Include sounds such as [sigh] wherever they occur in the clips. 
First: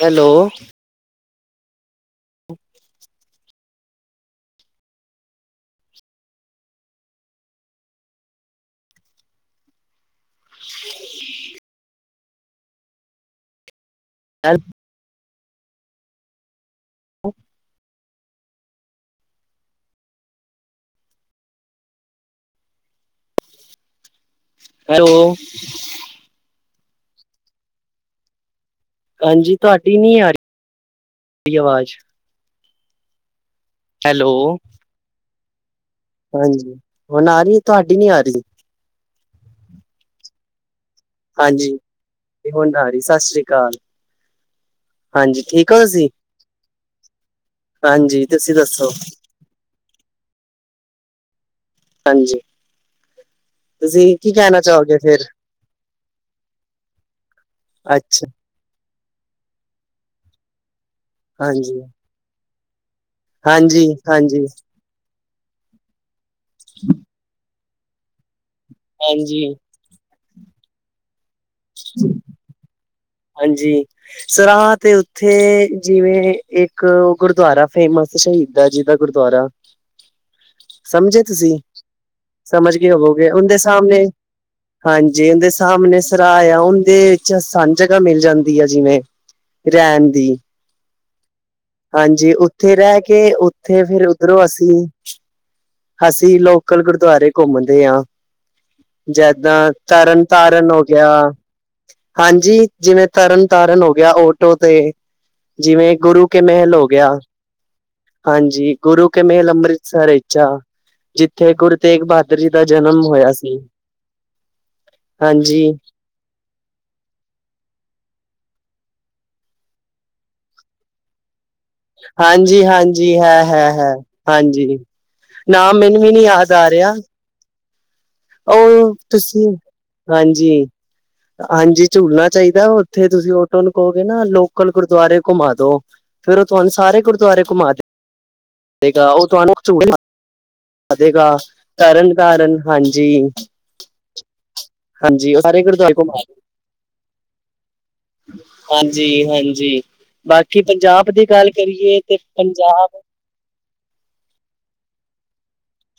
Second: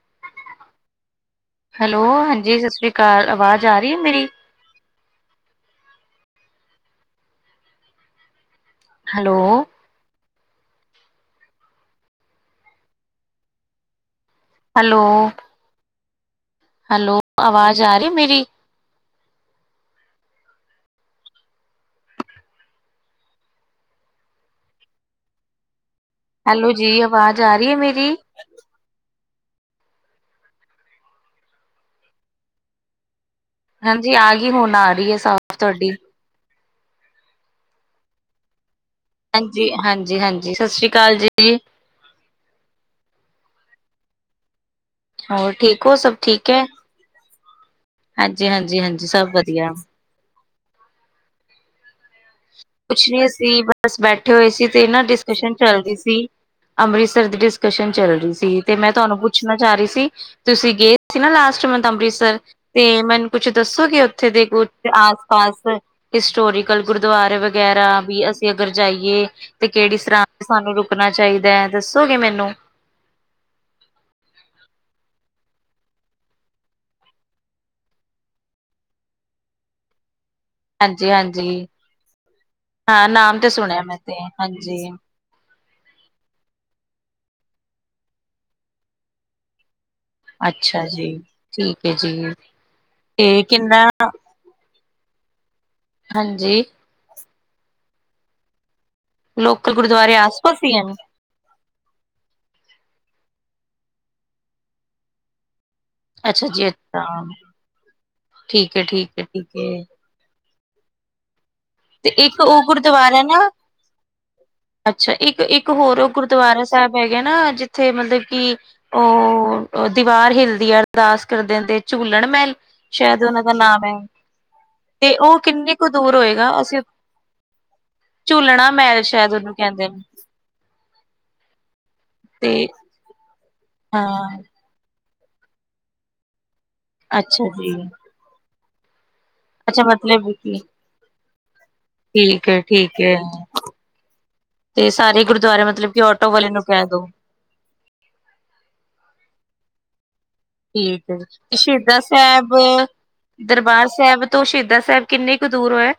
Hello. Hello ਹਾਂਜੀ, ਸਤਿ ਸ੍ਰੀ ਅਕਾਲ, ਆਵਾਜ਼ ਆ ਰਹੀ ਹੈ, ਮੇਰੀ? ਹੈਲੋ। ਹੈਲ ਹੈਲੋ। ਹੈਲੋ, ਆਵਾਜ਼ ਆ ਰਹੀ ਮੇਰੀ। ਹੈਲੋ। ਹੈਲੋ ਜੀ, ਆਵਾਜ਼ ਆ ਰਹੀ ਐ ਮੇਰੀ? ਹਾਂਜੀ, ਤੁਹਾਡੀ ਨੀ, ਆ ਰਹੀ ਆਵਾਜ਼। ਹਾਂਜੀ ਹੈਲੋ। ਆ ਗਈ, ਹੁਣ ਆ ਰਹੀ ਹੈ, ਸਾਫ਼ ਤੁਹਾਡੀ। ਹਾਂਜੀ, ਹੁਣ ਆ ਰਹੀ, ਤੁਹਾਡੀ ਨੀ ਆ ਰਹੀ। ਹਾਂਜੀ -ਹਾਂਜੀ, ਹਾਂਜੀ, ਸਤਿ ਸ੍ਰੀ ਕਾਲ। ਹਾਂਜੀ ਤੇ, ਹੁਣ ਆ ਰਹੀ, ਸਤਿ ਸ਼੍ਰੀ ਕਾਲ। ਹਾਂਜੀ, ਹੋਰ ਠੀਕ ਹੋ ਤੁਸੀਂ, ਸਭ ਠੀਕ ਹੈ ਹਾਂਜੀ ਤੁਸੀਂ ਹਾਂਜੀ ਦੱਸੋ? ਹਾਂਜੀ ਸਭ ਵਧੀਆ ਹਾਂਜੀ ਕੁਛ ਨੀ ਸੀ, ਬਸ ਤੁਸੀਂ ਕੀ ਬੈਠੇ ਹੋਏ ਕਹਿਣਾ ਸੀ, ਤੇ ਚਾਹੋਗੇ ਨਾ ਫੇਰ? ਡਿਸਕਸ਼ਨ ਚੱਲਦੀ ਸੀ ਅੰਮ੍ਰਿਤਸਰ ਦੀ, ਡਿਸਕਸ਼ਨ ਚੱਲ ਅੱਛਾ, ਰਹੀ ਸੀ। ਤੇ ਮੈਂ ਤੁਹਾਨੂੰ ਪੁੱਛਣਾ ਚਾਹ ਰਹੀ ਸੀ, ਤੁਸੀਂ ਗਏ ਸੀ ਨਾ ਲਾਸਟ ਹਾਂਜੀ, ਮੰਥ, ਅੰਮ੍ਰਿਤਸਰ ਤੇ ਮੈਨੂੰ ਕੁੱਛ, ਹਾਂਜੀ, ਦੱਸੋਗੇ, ਉੱਥੇ ਦੇ ਹਾਂਜੀ, ਆਸ -ਪਾਸ, ਹਿਸਟੋਰੀਕਲ, ਗੁਰਦੁਆਰੇ ਵਗੈਰਾ ਵੀ, ਅਸੀਂ ਅਗਰ ਜਾਈਏ ਹਾਂਜੀ, ਤੇ ਕਿਹੜੀ ਸਰਾਂ ਚ, ਸਾਨੂੰ ਰੁਕਣਾ ਚਾਹੀਦਾ ਐ? ਦੱਸੋਗੇ, ਮੈਨੂੰ? ਹਾਂਜੀ, ਸਰਾ ਤੇ, ਉੱਥੇ ਜਿਵੇਂ ਇੱਕ ਗੁਰਦੁਆਰਾ ਫੇਮਸ। ਸ਼ਹੀਦਾ, ਜੀ ਦਾ ਗੁਰਦੁਆਰਾ ਹਾਂਜੀ ਸਮਝੇ ਹਾਂਜੀ ਤੁਸੀਂ, ਸਮਝ ਗੇ ਹਾਂ ਹੋਵੋਗੇ, ਨਾਮ ਤੇ ਉਹਦੇ ਸੁਣਿਆ ਮੈਂ ਸਾਹਮਣੇ ਤੇ ਹਾਂਜੀ ਜੇ ਉਹਦੇ, ਸਾਹਮਣੇ ਸਰਾ ਆ, ਉਹਦੇ ਵਿੱਚ, ਆਸਾਨ ਜਗ੍ਹਾ ਮਿਲ ਜਾਂਦੀ ਆ, ਜਿਵੇਂ ਰਹਿਨ ਦੀ, ਅੱਛਾ ਜੀ ਠੀਕ ਹੈ ਜੀ ਹਾਂਜੀ, ਉੱਥੇ ਰਹਿ ਕੇ, ਤੇ ਉੱਥੇ ਕਿੰਨਾ ਫਿਰ ਉਧਰੋਂ, ਅਸੀਂ ਅਸੀਂ ਹਾਂਜੀ ਲੋਕਲ, ਗੁਰਦੁਆਰੇ ਘੁੰਮਦੇ ਆ। ਜਿੱਦਾਂ, ਲੋਕਲ ਗੁਰਦੁਆਰੇ ਤਰਨ- ਆਸ ਪਾਸ ਤਾਰਨ ਹੀ ਹੋ ਹਨ ਗਿਆ ਹਾਂਜੀ, ਜਿਵੇਂ ਤਰਨ- ਤਾਰਨ ਹੋ ਗਿਆ, ਓਟੋ ਤੇ ਜਿਵੇਂ ਗੁਰੂ ਕੇ ਅੱਛਾ ਜੀ ਮਹਿਲ ਹੋ ਅੱਛਾ ਗਿਆ, ਹਾਂਜੀ, ਠੀਕ ਹੈ ਗੁਰੂ ਠੀਕ ਕੇ ਹੈ ਠੀਕ ਮਹਿਲ ਹੈ ਅੰਮ੍ਰਿਤਸਰ ਵਿੱਚ ਆ ਜਿੱਥੇ, ਗੁਰ। ਤੇ, ਇੱਕ, ਉਹ ਗੁਰਦੁਆਰਾ ਨਾ, ਅੱਛਾ ਇੱਕ ਹਾਂਜੀ -ਇੱਕ ਹੋਰ ਗ। ਗੁਰਦੁਆਰਾ ਸਾਹਿਬ, ਹੈਗੇ, ਨਾ ਜਿੱਥੇ ਮਤਲਬ ਕਿ। ਉਹ ਦੀਵਾਰ ਹਿਲਦੀ ਆ, ਅਰਦਾਸ ਕਰਦਿਆਂ ਤੇ ਝੂਲਣ ਮੈਂਹਲ ਹਾਂਜੀ ਹਾਂਜੀ ਸ਼ਾਇਦ ਉਹਨਾਂ ਹੈ ਦਾ ਹੈ ਨਾਮ ਐ। ਹੈ ਹਾਂਜੀ ਤੇ ਉਹ, ਕਿੰਨਨੀ ਨਾਮ ਕੁ ਮੈਨੂੰ ਵੀ ਦੂਰ ਨੀ ਹੋਏਗਾ ਯਾਦ ਆ ਅਸੀਂ ਰਿਹਾ ਝੂਲਣਾ ਉਹ, ਮਹਿਲ ਸ਼ਾਇਦ ਤੁਸੀਂ ਉਹਨੂੰ ਕਹਿੰਦੇ ਨੇ ਹਾਂਜੀ ਹਾਂਜੀ ਝੂਲਣਾ ਤੇ ਚਾਈਦਾ ਹੋਰ। ਉੱਥੇ ਤੁਸੀਂ ਔਟੋ ਨੂੰ ਕਹੋਗੇ ਨਾ ਹਾਂ ਲੋਕਲ ਗੁਰਦੁਆਰੇ ਘੁੰਮਾ ਦੋ ਫੇਰ ਓ ਤੁਹਾਨੂੰ ਸਾਰੇ ਗੁਰਦੁਆਰੇ ਅੱਛਾ ਘੁੰਮਾ ਜੀ ਦੇਗਾ ਉਹ ਤੁਹਾਨੂੰ ਅੱਛਾ, ਮਤਲਬ ਵਧੇਗ ਤਰਨ ਠੀਕ -ਤਾਰਨ ਹੈ ਠੀਕ ਹੈ ਹਾਂਜੀ। ਤੇ ਸਾਰੇ ਹਾਂਜੀ ਉਹ ਗੁਰਦੁਆਰੇ ਮਤਲਬ ਕਿ ਘੁਮਾ ਔਟੋ ਵਾਲੇ ਨੂੰ ਕਹਿ ਦੋ ਹਾਂਜੀ -ਹਾਂਜੀ ਬਾਕੀ ਠੀਕ ਪੰਜਾਬ ਹੈ ਦੀ ਗੱਲ ਜੀ ਸ਼ਹੀਦਾ ਕਰੀਏ ਤੇ ਸਾਹਿਬ ਪੰਜਾਬ ਦਰਬਾਰ ਸਾਹੇਬ ਤੋਂ ਸ਼ਹੀਦਾ ਸਾਹੇਬ ਕਿੰਨੀ ਕੁ ਦੂਰ ਹੈ?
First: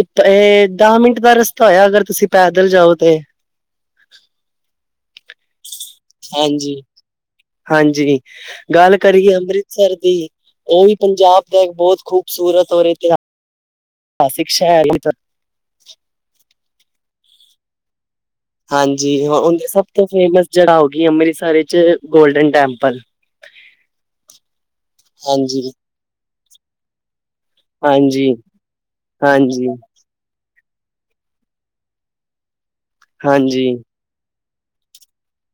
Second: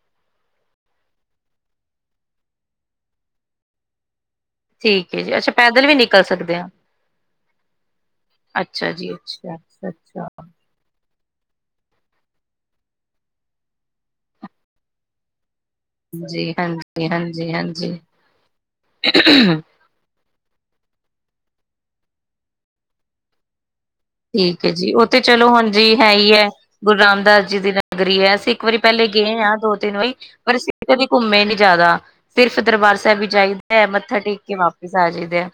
ਇਤਰੇ, ਦਸ ਮਿੰਟ ਦਾ ਰਸਤਾ ਹੋਇਆ ਅਗਰ ਤੁਸੀਂ ਪੈਦਲ ਜਾਓਗੇ। ਠੀਕ ਏ ਜੀ, ਅੱਛਾ ਪੈਦਲ ਵੀ ਨਿਕਲ ਸਕਦੇ ਆ ਹਾਂਜੀ- ਹਾਂਜੀ ਅੱਛਾ ਗੱਲ ਜੀ ਕਰੀਏ ਅੱਛਾ ਅੰਮ੍ਰਿਤਸਰ ਅੱਛਾ ਦੀ ਓ ਵੀ ਪੰਜਾਬ ਦਾ ਇੱਕ ਬੋਤ ਖੂਬਸੂਰਤ ਔਰ ਇਤਿ ਇਤਿਹਾਸਿਕ ਸ਼ੈਰ ਏ ਏਧਰ। ਜੀ ਹਾਂਜੀ -ਹਾਂਜੀ -ਹਾਂਜੀ। ਹਾਂਜੀ ਹ ਹੁਦੀ ਠੀਕ ਸਭ ਤੋਂ ਫੇਮਸ ਜਗਾ ਹੋਓਗੀ, ਅੰਮ੍ਰਿਤਸਰ ਵਿੱਚ ਗੋਲਡਨ ਟੈਂਪਲ। ਠੀਕ ਹੈ ਜੀ, ਓ ਤੇ ਚਲੋ ਹਾਂਜੀ ਹੁਣ ਜੀ ਹੈ ਈ ਆ, ਗੁਰੂ ਰਾਮਦਾਸ ਜੀ ਦੀ ਨਗਰੀ ਹਾਂਜੀ ਏ, ਅਸੀਂ ਇੱਕ ਵਾਰੀ ਪੇਲੇ ਗਏ ਆ, ਹਾਂਜੀ ਦੋ ਤਿੰਨ ਵਾਰੀ ਪਰ ਅਸੀ ਕਦੇ ਘੁੰਮੇ ਨੀ ਜ਼ਿਆਦਾ, ਸਿਰਫ਼ ਦਰਬਾਰ ਸਾਹਿਬ ਹੀ ਹਾਂਜੀ ਜਾਈਦਾ ਹੈ ਮੱਥਾ ਟੇਕ ਕੇ ਵਾਪਿਸ ਆ ਜਾਈਦਾ ਆ।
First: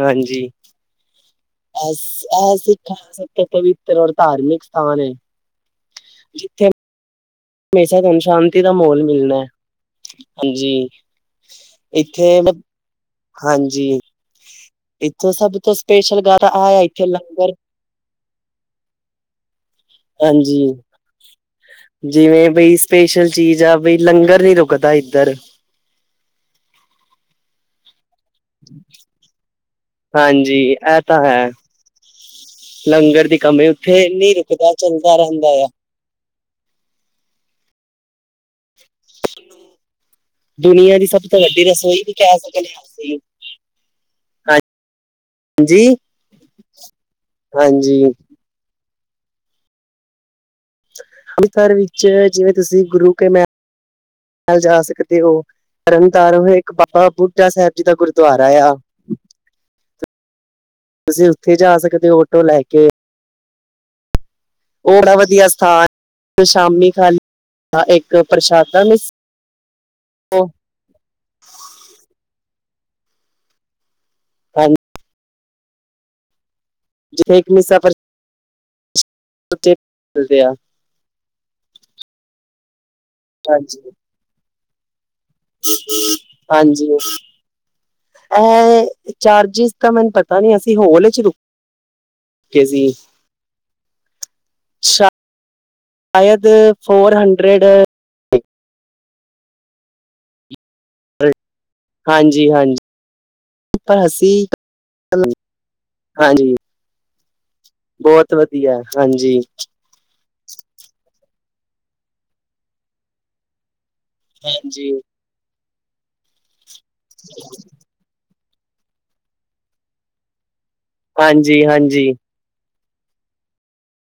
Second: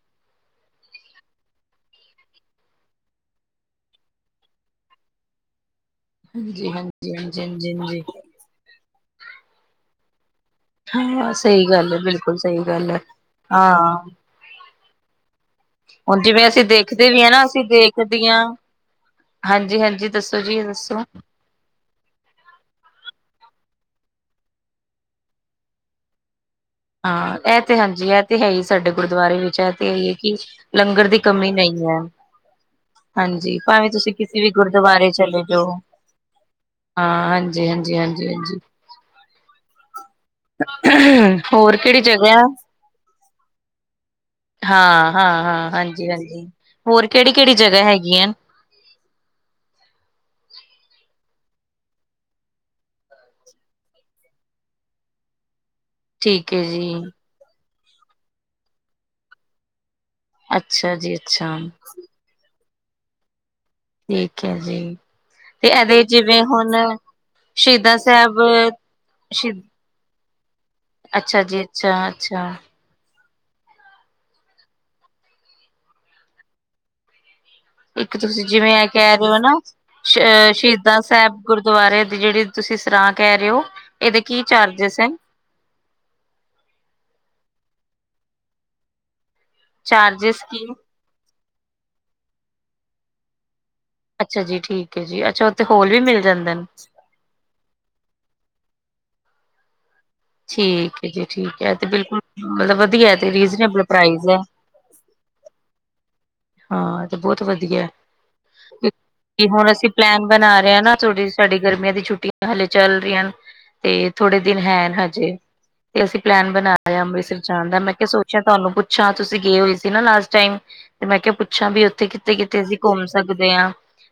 ਹਾਂਜੀ। ਇਹ ਸਿੱਖ ਸਿੱ ਪਵਿੱਤਰ ਔਰ ਧਾਰਮਿਕ ਸਥਾਨ ਹੈ। ਜਿੱਥੇ ਹਾਂਜੀ -ਹਾਂਜੀ, ਹਾਂਜੀ -ਹਾਂਜੀ। ਹਮੇਸ਼ਾ ਹਾਂਜੀ ਧਨ- ਸ਼ਾਂਤੀ ਦਾ ਮਾਹੌਲ ਮਿਲਣਾ ਹੈ। ਹਾਂਜੀ, ਹਾਂ ਸਹੀ ਗੱਲ ਹੈ ਬਿਲਕੁਲ ਇੱਥੇ ਸਹੀ ਗੱਲ ਹੈ ਹਾਂ ਹਾਂਜੀ। ਇੱਥੋਂ ਸਭ ਤੋਂ ਸਪੈਸ਼ਲ ਹੁਣ ਗੱਲ ਜਿਵੇਂ ਅਸੀਂ ਆ ਇੱਥੇ ਦੇਖਦੇ ਵੀ ਹ ਨਾ ਲੰਗਰ ਅਸੀਂ ਦੇਖਦੇ ਹਾਂ, ਹਾਂਜੀ- ਹਾਂਜੀ। ਦੱਸੋ ਹਾਂਜੀ। ਜੀ ਦੱਸੋ ਜਿਵੇਂ ਬਈ ਸਪੈਸ਼ਲ ਚੀਜ਼ ਆ ਬਈ ਲੰਗਰ ਨੀ ਰੁਕਦਾ ਇੱਧ। ਰ ਹਾਂ ਇਹ ਤੇ ਹਾਂਜੀ ਇਹ ਤੇ ਹੈ ਹੀ ਸਾਡੇ ਗੁਰਦੁਆਰੇ ਵਿੱਚ ਇਹ ਤੇ ਹੈ ਹੀ ਹੈ ਕਿ ਹਾਂਜੀ ਇਹ ਲੰਗਰ ਦੀ ਤਾਂ ਹੈ ਕਮੀ ਨਈ। ਨਹੀਂ ਹੈ। ਲੰਗਰ ਦੀ ਹਾਂਜੀ, ਕਮੀ ਭਾਵੇਂ ਉੱਥੇ ਤੁਸੀਂ ਨਹੀਂ ਕਿਸੇ ਵੀ ਰੁਕਦਾ ਗੁਰਦੁਆਰੇ ਚੱਲਦਾ ਚਲੇ ਰਹਿੰਦਾ ਆ ਜਾਓ। ਹਾਂ, ਹਾਂਜੀ- ਹਾਂਜੀ, ਹਾਂਜੀ -ਹਾਂਜੀ ਦੁਨੀਆਂ ਦੀ ਸਭ ਤੋਂ ਵੱਡੀ ਹੋਰ ਕਿਹੜੀ ਰਸੋਈ ਵੀ ਜਗ੍ਹਾ ਕਹਿ ਆ? ਸਕਦੇ ਹਾਂ ਅਸੀਂ ਹਾਂ, ਹਾਂ, ਹਾਂ, ਹਾਂਜੀ -ਹਾਂਜੀ, ਹੋਰ ਕਿਹੜੀ ਕਿਹੜੀ ਜਗ੍ਹਾ ਹਾਂਜੀ ਹੈਗੀਆਂ? ਅੰਮ੍ਰਿਤਸਰ ਵਿੱਚ ਜਿਵੇਂ ਤੁਸੀਂ ਗੁਰੂ ਕੇ ਮ ਜਾ ਸਕਦੇ ਹੋ। ਤਰਨਤਾਰ ਠੀਕ ਹੈ ਇੱਕ ਜੀ ਬਾਬਾ ਬੁਢਾ ਸਾਹਿਬ ਜੀ ਦਾ ਗੁਰਦੁਆਰਾ ਆ ਅੱਛਾ ਜੀ ਤੁਸੀਂ ਅੱਛਾ ਉੱਥੇ ਜਾ ਸਕਦੇ ਹੋ ਆਟੋ ਲੈ ਕੇ। ਠੀਕ ਹੈ ਜੀ, ਉਹ ਬੜਾ ਵਧੀਆ ਤੇ ਸਥਾਨ ਇਹਦੇ ਜਿਵੇਂ ਹੁਣ ਸ਼ਾਮੀ ਖਾਲੀ ਸ਼ਹੀਦਾ ਇੱਕ ਸਾਹਿਬ, ਪ੍ਰਸ਼ਾਦਾ ਮਿਸ ਸ਼ ਅੱਛਾ ਜੀ, ਅੱਛਾ -ਅੱਛਾ। ਕਰਨਨ ਜਿੱਥੇ ਇੱਕ ਸਫ਼ਰ। ਇੱਕ ਤੁਸੀਂ ਜਿਵੇਂ ਇਹ ਕਹਿ ਰਹੇ ਹੋ ਨਾ ਮਿਲਦੇ ਆ ਸ਼ਹੀਦਾਂ ਸਾਹਿਬ ਗੁਰਦੁਆਰੇ ਦੀ ਜਿਹੜੀ। ਤੁਸੀਂ ਸਰਾਂ ਕਹਿ ਰਹੇ ਹੋ ਹਾਂਜੀ ਇਹਦੇ ਕੀ ਚਾਰਜਿਸ ਏ? ਹਾਂਜੀ, ਇਹ ਚਾਰਜਿਸ ਤਾਂ ਮੈਨੂੰ ਪਤਾ ਚਾਰਜਿਸ ਨੀ ਕੀ ਅਸੀ ਹੌਲ 'ਚ ਰੁਕੇ ਸੀ। ਅੱਛਾ ਜੀ, ਠੀਕ ਸ਼ਾ ਹੈ ਜੀ, ਅੱਛਾ ਉੱਥੇ ਹੋਰ ਵੀ ਮਿਲ ਜਾਂਦੇ ਨੇ। ਰੇਡਰ ਠੀਕ ਐ ਜੀ ਠੀਕ ਐ ਤੇ ਬਿਲਕੁਲ ਹਾਂਜੀ ਹਾਂਜੀ ਮਤਲਬ ਵਦੀਐ ਤੇ ਰੀਜਨੇਬਲ ਪਰ ਪ੍ਰਾਈਜ਼ ਐ। ਅਸੀਂ ਹਾਂਜੀ, ਹਾਂ ਤੇ ਬਹੁਤ ਵਧੀਆ ਬੋਤ ਵਦੀਆ ਹਾਂਜੀ ਕਿ ਹੁਣ ਅਸੀਂ ਪਲੈਨ ਬਨਾ ਰਏਂ ਆਂ ਨਾ ਥੋੜੀ ਜੀ ਸਾਡੀ ਗਰਮੀਆਂ ਦੀ ਛੁੱਟੀਆਂ ਹਲੇ ਚੱਲ ਰਈਆਂ ਨੇ ਤੇ ਥੋੜੇ ਦਿਨ ਹਾਂਜੀ ਹੈਨ ਹਜੇ, ਤੇ ਅਸੀਂ ਪਲੈਨ ਬਨਾ ਰਏਂ ਆਂ ਅੰਮ੍ਰਿਤਸਰ ਜਾਨ ਦਾ ਮੈਂ ਕਿਆ ਸੋਚ ਅੱਛਾ ਤਾਨੂੰ ਪੁੱਛਾਂ ਤੁਸੀਂ ਗਏ ਹੋਏ ਸੀ ਨਾ ਲਾਸਟ ਟਾਈਮ, ਤੇ ਮੈਂ ਕਿਆ ਹਾਂਜੀ ਪੁੱਛਾਂ ਵੀ ਹਾਂਜੀ ਓਥੇ ਕਿੱਥੇ-ਕਿੱਥੇ ਸੀ ਘੁੰਮ ਸਕਦੇ ਆਂ,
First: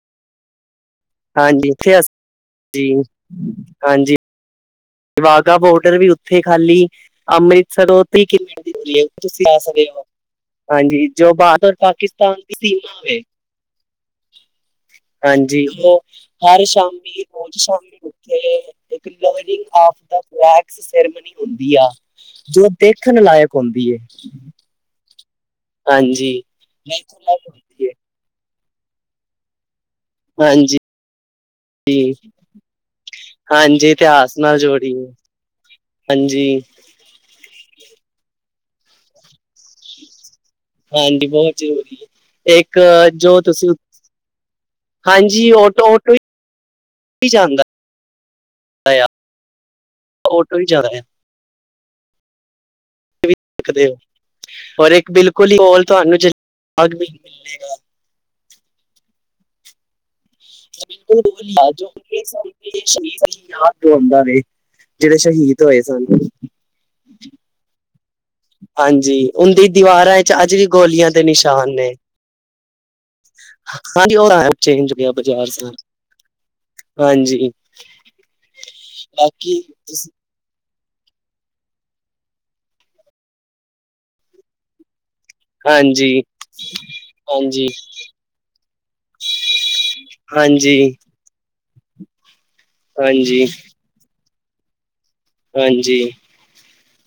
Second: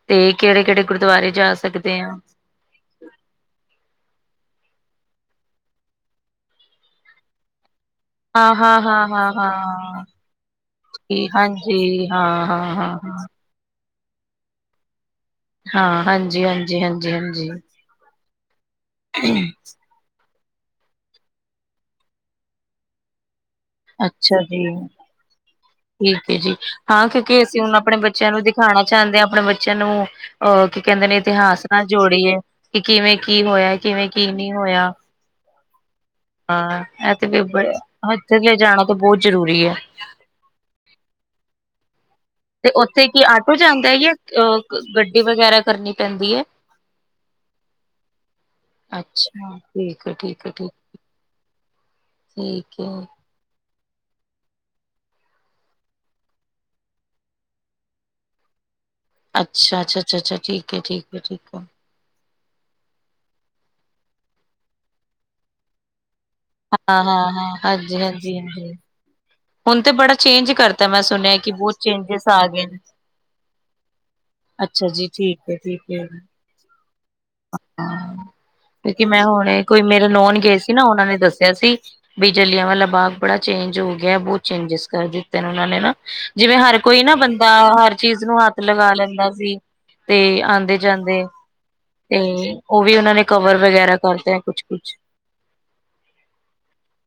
ਤੇ ਕੇੜੇ-ਕੇੜੇ ਗੁਰਦੁਆਰੇ ਜਾ ਸਕਦੇ ਆਂ। ਜੀ, ਹਾਂਜੀ। ਵਾਘਾ ਬੋਡਰ ਵੀ ਓਥੇ ਖਾਲੀ ਅੰਮ੍ਰਿਤਸਰ ਤੀਅ ਕੀ ਹਾਂ ਮਿੰਟ ਦੀ ਹਾਂ ਦੂਰੀ ਏ, ਹਾਂ ਤੁਸੀਂ ਹਾਂ ਆ ਸਕਦੇ ਓਂ। ਹਾਂ ਹਾਂਜੀ ਜੀ, ਜੋ ਬਾਡਰ ਹਾਂਜੀ ਪਾਕਿਸਤਾਨ ਹਾਂ ਦੀ ਹਾਂ ਹਾਂ ਸੀਮਾ ਹੋਵੇ। ਹਾਂ ਹਾਂਜੀ ਓ ਹਾਂ ਹਾਂਜੀ ਹਰ ਹਾਂਜੀ ਹਾਂਜੀ ਸ਼ਾਮੀ ਹਾਂਜੀ ਰੋਜ਼ ਸ਼ਾਮੀ ਕੇ ਇੱਕ lowering of the flags ceremony ਹੁੰਦੀ ਆ ਜੋ ਦੇਖਨ ਲਾਇਕ ਹੁੰਦੀ ਹੈ ਅੱਛਾ ਜੀ, ਠੀਕ ਹਾਂਜੀ ਐ ਜੀ ਹਾਂ ਦੇਖਣ ਕਿਓਂਕਿ ਲਾਇਕ ਅਸੀਂ ਹੁਨ ਹੁੰਦੀ ਹੈ ਆਪਨੇ ਬੱ ਚਲੋ ਦਿਖਾਨਾ ਚਾਂਦੇ ਆਂ ਆਪਨੇ ਬੱਚਿਆਂ ਨੂੰ ਅਹ ਹਾਂਜੀ, ਕੀ ਕੈਂਦੇ ਨੇ ਇਤਿਹਾਸ ਨਾਲ ਜੋੜੀਏ, ਕੇ ਕਿਵੇਂ ਕੀ ਹੋਇਆ ਹਾਂਜੀ ਕਿਵੇਂ ਕੀ ਇਤਿਹਾਸ ਨਈਂ ਨਾਲ ਹੋਇਆ। ਜੋੜੀਏ ਹਾਂਜੀ। ਹਾਂ ਐ ਤੇ ਵੀ ਬਿਬ ਐ, ਏਥੇ ਲੇ ਜਾਨਾ ਤਾਂ ਬਹੁ ਜ਼ਰੂਰੀ ਐ। ਹਾਂਜੀ ਬੋਤ ਜ਼ਰੂਰੀ ਐ। ਤੇ ਓਥੇ ਕੀ ਆਟੋ ਜਾਂਦਾ ਐ ਜਾਂ ਅਹ ਗੱਡੀ ਵਗੈਰਾ ਕਰਨੀ ਪੈਂਦੀ ਐ। ਈ ਜਾਂਗਾ। ਅੱਛਾ ਠੀਕ ਐ ਠੀਕ ਐ ਆਟੋ ਹੀ ਠੀਕ, ਜਾਂਦਾ ਆ ਠੀਕ ਏ। ਕਦੇ ਪਰ ਇੱਕ ਬਿਲਕੁਲ ਈ ਕੌਲ ਤੁਆਨੂੰ ਜੇ [unintelligible] ਮਿਲੇਗਾ। ਅੱਛਾ-ਅੱਛਾ। ਤੇ ਬਿਲਕੁਲ [unintelligible] ਲੈ ਜੋ ਓਈ ਸਨ। ਏ ਸ਼ਹੀਦ ਦੀ ਯਾਦ ਦਿਵੌਂਦਾ ਵੇ, ਜੇੜੇ ਸ਼ਹੀਦ ਹੋਏ ਸਨ। ਹਾਂ-ਹਾਂ-ਹਾਂ, ਹਾਂਜੀ-ਹਾਂਜੀ-ਹਾਂਜੀ। ਜੀ ਓਨ ਦੀ ਦੀਵਾਰਾਂ ਵਿਚ ਅੱਜ ਵੀ ਮੈਂ ਗੋਲੀਆਂ ਦੇ ਸੁਣਿਆ ਕਿ ਨਿਸ਼ਾਨ ਬਹੁਤ ਨੇ। ਚੇਂਜਿਸ ਆ ਗਏ ਨੇ ਹਾਂਜੀ ਓ ਅੱਛਾ ਚੇਂਜ ਹੋ ਜੀ ਗੇਆ ਠੀਕ ਬਾਜ਼ਾਰ ਹੈ ਸਾਰਾ, ਠੀਕ ਹੈ ਹਾਂਜੀ। ਹਾਂ, ਕਿਓਂਕਿ ਮੈਂ ਬਾਕੀ ਹੁਨੇ ਕੋਈ ਮੇਰੇ ਤੁਸੀਂ- ਨੋਨ ਗਏ ਸੀ। ਕੀ ਨਾ ਓਨਾਂ ਨੇ ਦੱਸਿਆ ਸੀ ਵੀ ਜਲਿਆਂ ਵਾਲਾ ਬਾਗ ਬੜਾ ਚੇਂਜ ਹੋ ਗੇਆ ਬਹੁ ਚੇਂਜਿਸ ਕਰ ਦਿੱ ਫੇਰ ਓਨਾਂ ਨੇ ਨਾ ਹਾਂਜੀ, ਜਿਵੇਂ ਹਰ ਕੋਈ ਨਾ ਬੰਦਾ ਹਾਂਜੀ। ਹਰ ਚੀਜ਼ ਨੂੰ ਹੱਥ ਲਗਾ ਲੈਂਦਾ ਸੀ ਤੇ ਆਂਦੇ ਹਾਂਜੀ, ਜਾਂਦੇ ਤੇ ਓ ਵੀ ਓਨਾਂ ਨੇ ਹਾਂਜੀ, ਕਵਰ ਵਗੈਰਾ ਕਰਤਾ ਐ ਕੁਛ-ਕੁਛ। ਹਾਂਜੀ,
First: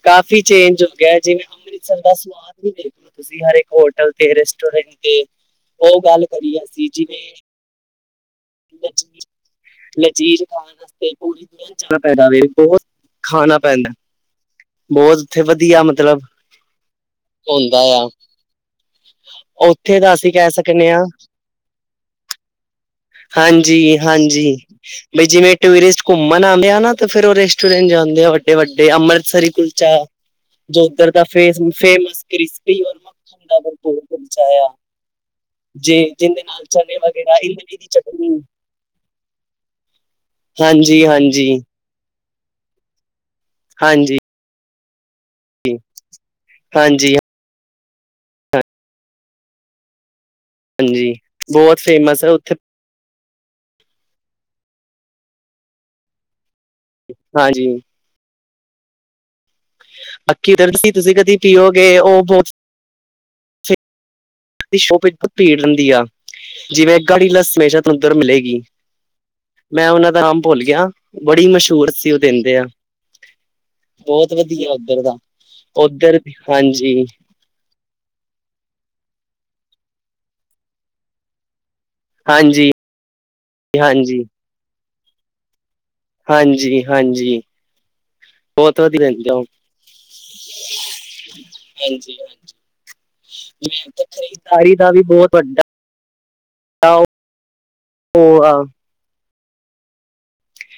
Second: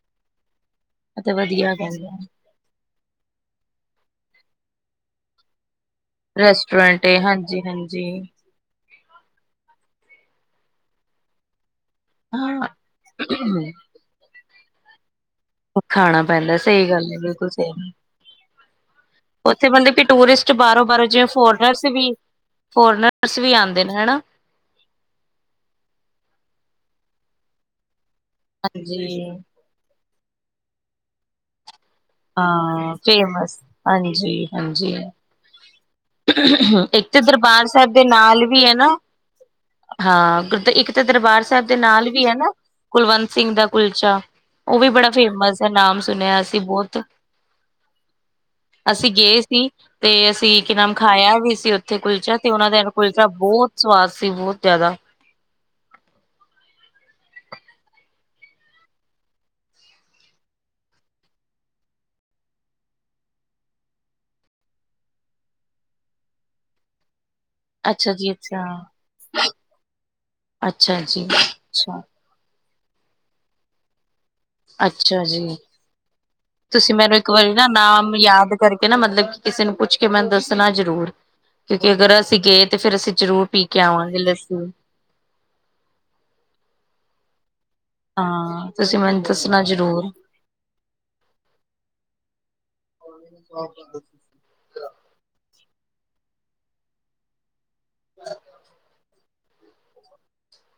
ਕਾਫੀ ਚੇਂਜ ਹੋ ਗੇਆ ਅਤੇ ਜਿਵੇਂ ਵਧੀਆ ਅੰਮ੍ਰਿਤਸਰ ਦਾ ਕਹਿੰਦੇ ਸਮਾਨ ਦੇਖ ਲੋ ਤੁਸੀਂ ਹਰੇਕ ਹੋਟਲ ਤੇ ਰੈਸਟੋਰੈਂਟ ਤੇ ਓ ਗੱਲ ਕਰੀਏ ਅਸੀਂ ਜਿਵੇਂ ਹਾਂਜੀ-ਹਾਂਜੀ। ਲਜ਼ੀਰ, ਲਜ਼ੀਰ ਖਾਨ ਵਸਤੇ ਪੂਰੀ ਦੁਨੀਆ ਜਾਨਾ ਪੈਦਾ ਵੇ, ਹਾਂ ਬੋਤ ਖਾਨਾ ਪੈਂਦਾ। ਬੋਤ ਓਥੇ ਵਦੀਆ ਮਤਲਬ, ਖਾਣਾ ਪੈਂਦਾ ਸਹੀ ਗੱਲ ਹੈ ਬਿਲਕੁਲ ਹੁੰਦਾ ਆ। ਓਥੇ ਮਤਲਬ ਉੱਥੇ ਵੀ ਦਾ ਅਸੀਂ ਕਹਿ ਟੂਰਿਸਟ ਸਕਦੇ ਹਾਂ ਬਾਰੋਂ-ਬਾਰੋਂ ਜਿਵੇਂ ਫੋਰਨਸ ਵੀ ਫੋਰਨਰਸ ਵੀ ਆਉਂਦੇ ਨੇ ਹਨਾ ਹਾਂਜੀ-ਹਾਂਜੀ। ਬਈ ਜਿਵੇਂ ਟੂਰਿਸਟ ਘੁੰਮਨ ਆਂਦੇ ਆ ਨਾ ਤਾਂ ਫਿਰ ਓ ਰੈਸਟੋਰੈਂਟ ਜਾਂਦੇ ਆ ਵੱ- ਵੱਡੇ-ਵੱਡੇ ਹਾਂਜੀ ਅੰਮ੍ਰਿਤਸਰੀ ਕੁਲਚਾ ਜੋ ਓਦਰ ਦਾ ਫੇਸ ਫੇਮਸ ਕ੍ਰਿਸਪੀ ਔਰ ਹਾਂ ਮੱਖਨ ਫੇਮਸ ਦਾ ਭਰਪੂਰ ਹਾਂਜੀ ਕੁਲਚਾ ਜੇ ਜਿਹਦੇ ਨਾਲ ਚਨੇ ਏਕ ਤੇ ਵਗੈਰਾ ਦਰਬਾਰ ਇਮਲੀ ਦੀ ਸੈਬ ਦੇ ਨਾ ਚਟਨੀ ਨਾਲ ਵੀ ਐ ਨਾ। ਹਾਂ, ਗੁਰ ਇੱਕ ਤੇ ਹਾਂਜੀ, ਦਰਬਾਰ ਹਾਂਜੀ, ਸੈਬ ਦੇ ਨਾਲ ਵੀ ਹੈ ਨਾ। ਕੁਲਵੰਤ ਸਿੰਘ ਦਾ ਹਾਂਜੀ, ਕੁਲਚਾ। ਓਵੀ ਬੜਾ ਫੇਮਸ ਐ ਨਾਮ ਸੁਨੇਆ ਅਸੀ ਬੋਤ। ਹਾਂਜੀ, ਅਸੀ ਗੇ ਸੀ ਤੇ ਅਸੀ ਕਿ ਨਾਮ ਹਾਂਜੀ ਖਾਏਆ ਵੀ ਸੀ ਬਹੁਤ ਓਥੇ ਫੇਮਸ ਹੈ ਕੁਲਚਾ ਤੇ ਉੱਥੇ ਓਨਾਂ ਦੇ ਕੁਲਚਾ ਬੋਤ ਸਵਾਦ ਸੀ ਬੋਤ ਜਾਦਾ। ਹਾਂਜੀ। ਅੱਖੀ ਉਧਰਸੀ ਤੁਸੀ ਕਦੀ ਪੀਓਗੇ ਓ ਬੋ ਦੀ ਸ਼ੋਪ ਬੋ ਭੀੜ ਰਿਂਦੀ ਆ ਜਿਵੇਂ ਗਾੜੀ ਲਸ ਹਮੇਸ਼ਾ ਤਾਨੂੰ ਅੱਛਾ ਦਰ ਜੀ ਮਿਲੇਗੀ। ਅੱਛਾ ਮੈਂ ਓਨਾਂ ਦਾ ਨਾਮ ਭੁੱਲ ਗਿਆ ਅੱਛਾ ਜੀ ਬੜੀ ਮਸ਼ਊਰ ਅੱਛਾ ਸੀ। ਦੇਂਦੇ ਆ। ਬੋਤ ਵਧੀਆ ਓਧਰ ਦਾ ਅੱਛਾ ਜੀ ਓਧਰ ਤੁਸੀਂ ਹਾਂਜੀ। ਮੈਨੂੰ ਇੱਕ ਵਾਰੀ ਨਾ ਨਾਮ ਯਾਦ ਕਰਕੇ ਨਾ ਮਤਲਬ ਕਿ ਕਿਸੇ ਨੂੰ ਪੁੱਛ ਕੇ ਮੈਨ ਦੱਸਣਾ ਜਰੂਰ। ਕਿਉਂਕਿ ਅਗਰ ਅਸੀ ਗਏ ਹਾਂਜੀ, ਤੇ ਫੇਰ ਅਸੀ ਜ਼ਰੂਰ ਪੀ ਕੇ ਆਵਾਂਗੇ ਹਾਂਜੀ, ਲੱਸੀ। ਹਾਂਜੀ ਹਾਂਜੀ। ਹਾਂ। ਬਹੁਤ ਤੁਸੀ ਵਧੀਆ ਮੈਨੂੰ ਦਿੰਦੇ ਆ ਉਹ ਦੱਸਨਾ ਜਰੂਰ। ਹਾਂਜੀ ਹਾਂਜੀ। ਮੈਂ ਤੇ ਖਰੀਦਦਾਰੀ ਦਾ ਵੀ ਬੋਤ ਵੱਡਾ ਔ ਆਂ।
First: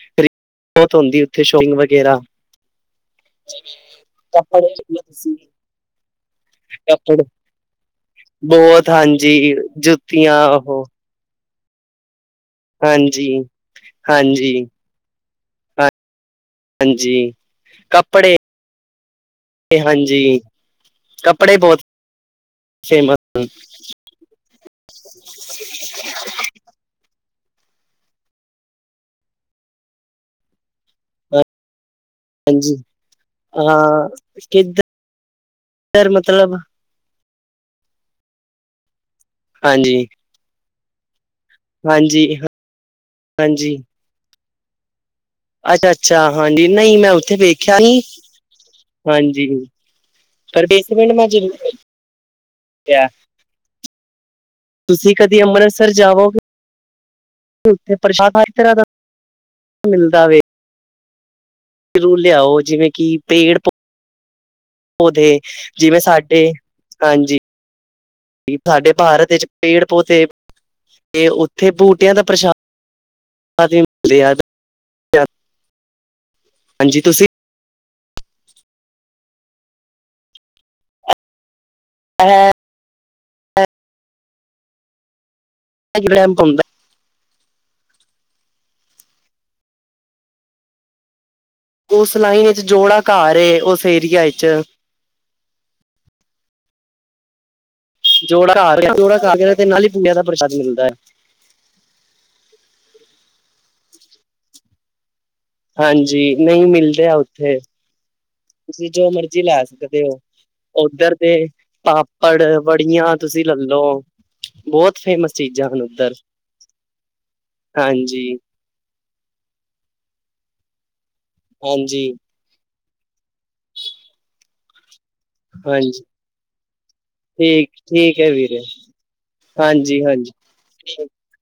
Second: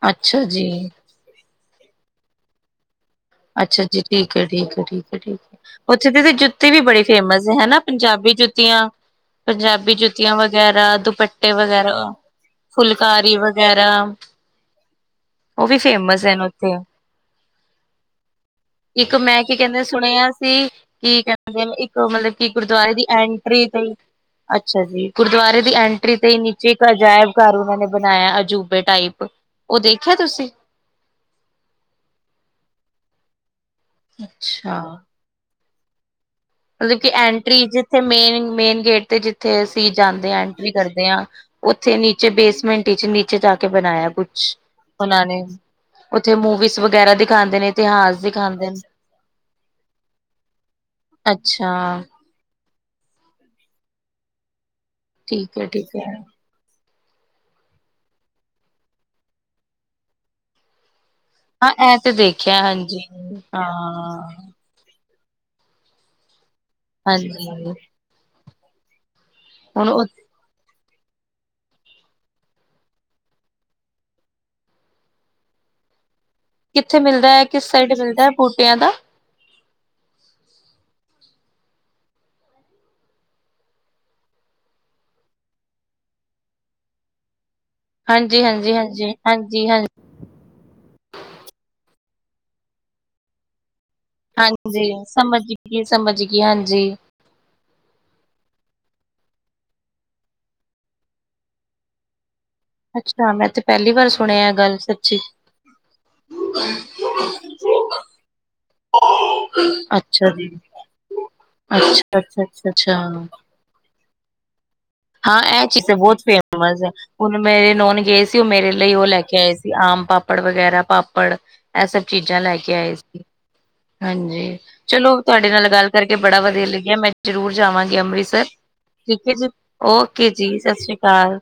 ਅੱਛਾ। ਜੀ ਬੋਤ ਹੁੰਦੀ ਉੱਥੇ ਸ਼ੋਇਗ ਵਗੈਰਾ [inaudible] ਅੱਛਾ ਜੀ ਠੀਕ ਐ, ਕੱਪੜੇ ਠੀਕ ਐ, ਲਈਏ ਠੀਕ ਐ, ਤੁਸੀਂ ਠੀਕ ਐ। ਓਥੇ ਦੀ ਤੇ ਜੁੱਤੀ ਵੀ ਬੜੀ ਕੱਪੜ ਫੇਮਸ ਐ ਹੈਨਾ। ਪੰਜਾਬੀ ਜੁੱਤੀਆਂ, ਬਹੁਤ ਹਾਂਜੀ ਪੰਜਾਬੀ ਜੁੱਤੀਆਂ ਵਗੈਰਾ, ਦੁਪੱਟੇ ਵਗੈਰਾ ਹਾਂਜੀ ਫੁਲਕਾਰੀ ਵਗੈਰਾ, ਹਾਂਜੀ ਓ ਵੀ ਫੇਮਸ ਐਨ ਓਥੇ। ਜੀ, ਕੱਪੜੇ ਇੱਕ ਮੈਂ ਕਿ ਕੇਂਦੇ ਹਾਂਜੀ ਸੁਣੇਆ ਸੀ ਕੀ ਕੱਪੜੇ ਕੈਂਦੇ ਨੇ, ਬਹੁਤ ਇੱਕ ਮਲਬ ਕਿ ਗੁਰਦੁਆਰੇ ਦੀ ਫੇਮਸ ਐਂਟਰੀ ਤੇਇ ਅੱਛਾ ਜੀ, ਗੁਰਦੁਆਰੇ ਦੀ ਐਂਟਰੀ ਤੇਇ ਨੀਚੇ ਇੱਕ ਅਜਾਇਬ ਘਰ ਓਨਾਂ ਨੇ ਬਨਾਏਆ ਅਜੂਬੇ ਟਾਈਪ। ਓ ਦੇਖੇਆ ਤੁਸੀ‌? ਹਾਂਜੀ, ਹਾਂ ਅੱਛਾ ਕਿੱਧ ਰ ਮਤਲਬ? ਮਲਬ ਕਿ ਐਂਟਰੀ ਜਿੱਥੇ ਮੇਨ, ਮੇਨ ਗੇਟ ਤੇ ਜਿੱਥੇ ਅਸੀ ਹਾਂਜੀ ਜਾਦੇ ਆਂ ਐਂਟਰੀ ਕਰਦੇ ਆਂ। ਓਥੇ ਹਾਂਜੀ ਨੀਚੇ ਬੇਸਮੈਂਟ ਇਚ ਨੀਚੇ ਜਾ ਕੇ ਹਾਂਜੀ ਬਣਾਏਆ ਕੁਛ, ਓਨਾਂ ਨੇ ਅੱਛਾ ਅੱਛਾ ਓਥੇ ਹਾਂਜੀ ਮੂਵੀਜ਼ ਨਹੀਂ ਮੈਂ ਵਗੈਰਾ ਉੱਥੇ ਦਿਖਾਂਦੇ ਨੇ ਵੇਖਿਆ ਨੀ ਇਤਿਹਾਸ ਦਿਖਾਂਦੇ ਨੇ। ਹਾਂਜੀ, ਪਰ ਬੇਸਮੈਂਟ ਮੈਂ ਜੀ ਅੱਛਾ ਤੁਸੀ ਕਦੇ ਠੀਕ ਹੈ ਅੰਮ੍ਰਤਸਰ ਠੀਕ ਹੈ ਜਾਵੋਗੇ? ਉੱਥੇ ਪਰਸ਼ ਹਰ ਤਰਾਂ ਦਾ ਮਿਲਦਾ ਵੇ। ਹਾਂ, ਐ ਤੇ ਜ਼ਰੂਰ ਲਿਆਓ ਦੇਖੈਆ ਜਿਵੇਂ ਹਾਂਜੀ ਹਾਂ। ਔਧੇ ਜਿਵੇਂ ਸਾਡੇ ਹਾਂਜੀ। ਸਾਡੇ ਭਾਰਤ ਵਿੱਚ ਹੁਣ ਉਹ ਪੇੜ-ਪੌਦੇ, ਤੇ ਓਥੇ ਬੂਟੇਆਂ ਦਾ ਪ੍ਰਸ਼ਾਦ [unintelligible] ਕਿੱਥੇ ਹਾਂਜੀ ਤੁਸੀਂ ਮਿਲਦਾ ਐ? ਕਿਸ ਸਾਈਡ ਮਿਲਦਾ ਐ ਬੂਟੇਆਂ ਦਾ? ਐ ਐ ਲੈਂਪ ਹੁੰਦਾ ਐ। ਹਾਂਜੀ-ਹਾਂਜੀ, ਹਾਂਜੀ, ਹਾਂਜੀ-ਹਾਂ। ਓਸ ਲਾਈਨ ਏਚ ਜੋੜਾ ਘਰ ਏ ਓਸ ਹਾਂਜੀ, ਸਮਝ ਗੀ, ਸਮਝ ਗੀ। ਹਾਂਜੀ। ਜੋੜਾ ਘਾਰ ਏ। ਜੋੜਾ ਘਰ ਦੇ ਨਾਲ ਈ ਬੂਟੇਆਂ ਦਾ ਪ੍ਰਸ਼ਾਦ ਮਿਲਦਾ ਐ। ਅੱਛਾ, ਮੈਂ ਤੇ ਪਹਿਲੀ ਵਾਰ ਸੁਣਿਆ ਏ ਗੱਲ ਸੱਚੀ। ਹਾਂਜੀ, ਨਈ ਮਿਲਦਾ ਏ ਉੱਥੇ, ਤੁਸੀਂ ਜੋ ਮਰਜੀ ਲੈ ਸਕਦੇ ਹੋ। ਅੱਛਾ ਜੀ ਔਧਰ ਤੇ, ਅੱਛਾ ਅੱਛਾ ਪਾਪੜ, ਅੱਛਾ ਅੱਛਾ ਬੜੀਆਂ ਤੁਸੀਂ ਲੈ ਲੋ। ਹਾਂ ਇਹ ਚੀਜ਼ ਤੇ ਬੋਤ ਫੇਮਸ ਹੈ, ਹੁਨ ਮੇਰੇ ਨੋਨ ਗਏ ਹਾਂਜੀ ਸੀ ਉ ਮੇਰੇ ਲਈ ਉਹ ਲੈ ਕੇ ਆਏ ਆਮ -ਪਾਪੜ ਵਗੈਰਾ ਪਾਪੜ, ਇਹ ਸਭ ਹਾਂਜੀ ਚੀਜ਼ਾਂ ਲੈ ਕੇ ਆਏ ਸੀ। ਹਾਂਜੀ। ਚਲੋ, ਤੁਹਾਡੇ ਨਾਲ ਗੱਲ ਹਾਂਜੀ ਕਰਕੇ ਬੜਾ ਵਧੀਆ ਲੱਗਿਆ ਮੈਂ ਜ਼ਰੂਰ ਠੀਕ ਜਾਵਾਂਗੀ ਠੀਕ ਹੈ ਅੰਮ੍ਰਿਤਸਰ, ਵੀਰੇ ਠੀਕ ਹੈ ਜੀ। ਹਾਂਜੀ ਓਕੇ ਹਾਂਜੀ ਜੀ, ਸਤਿ ਸ਼੍ਰੀ ਕਾਲ।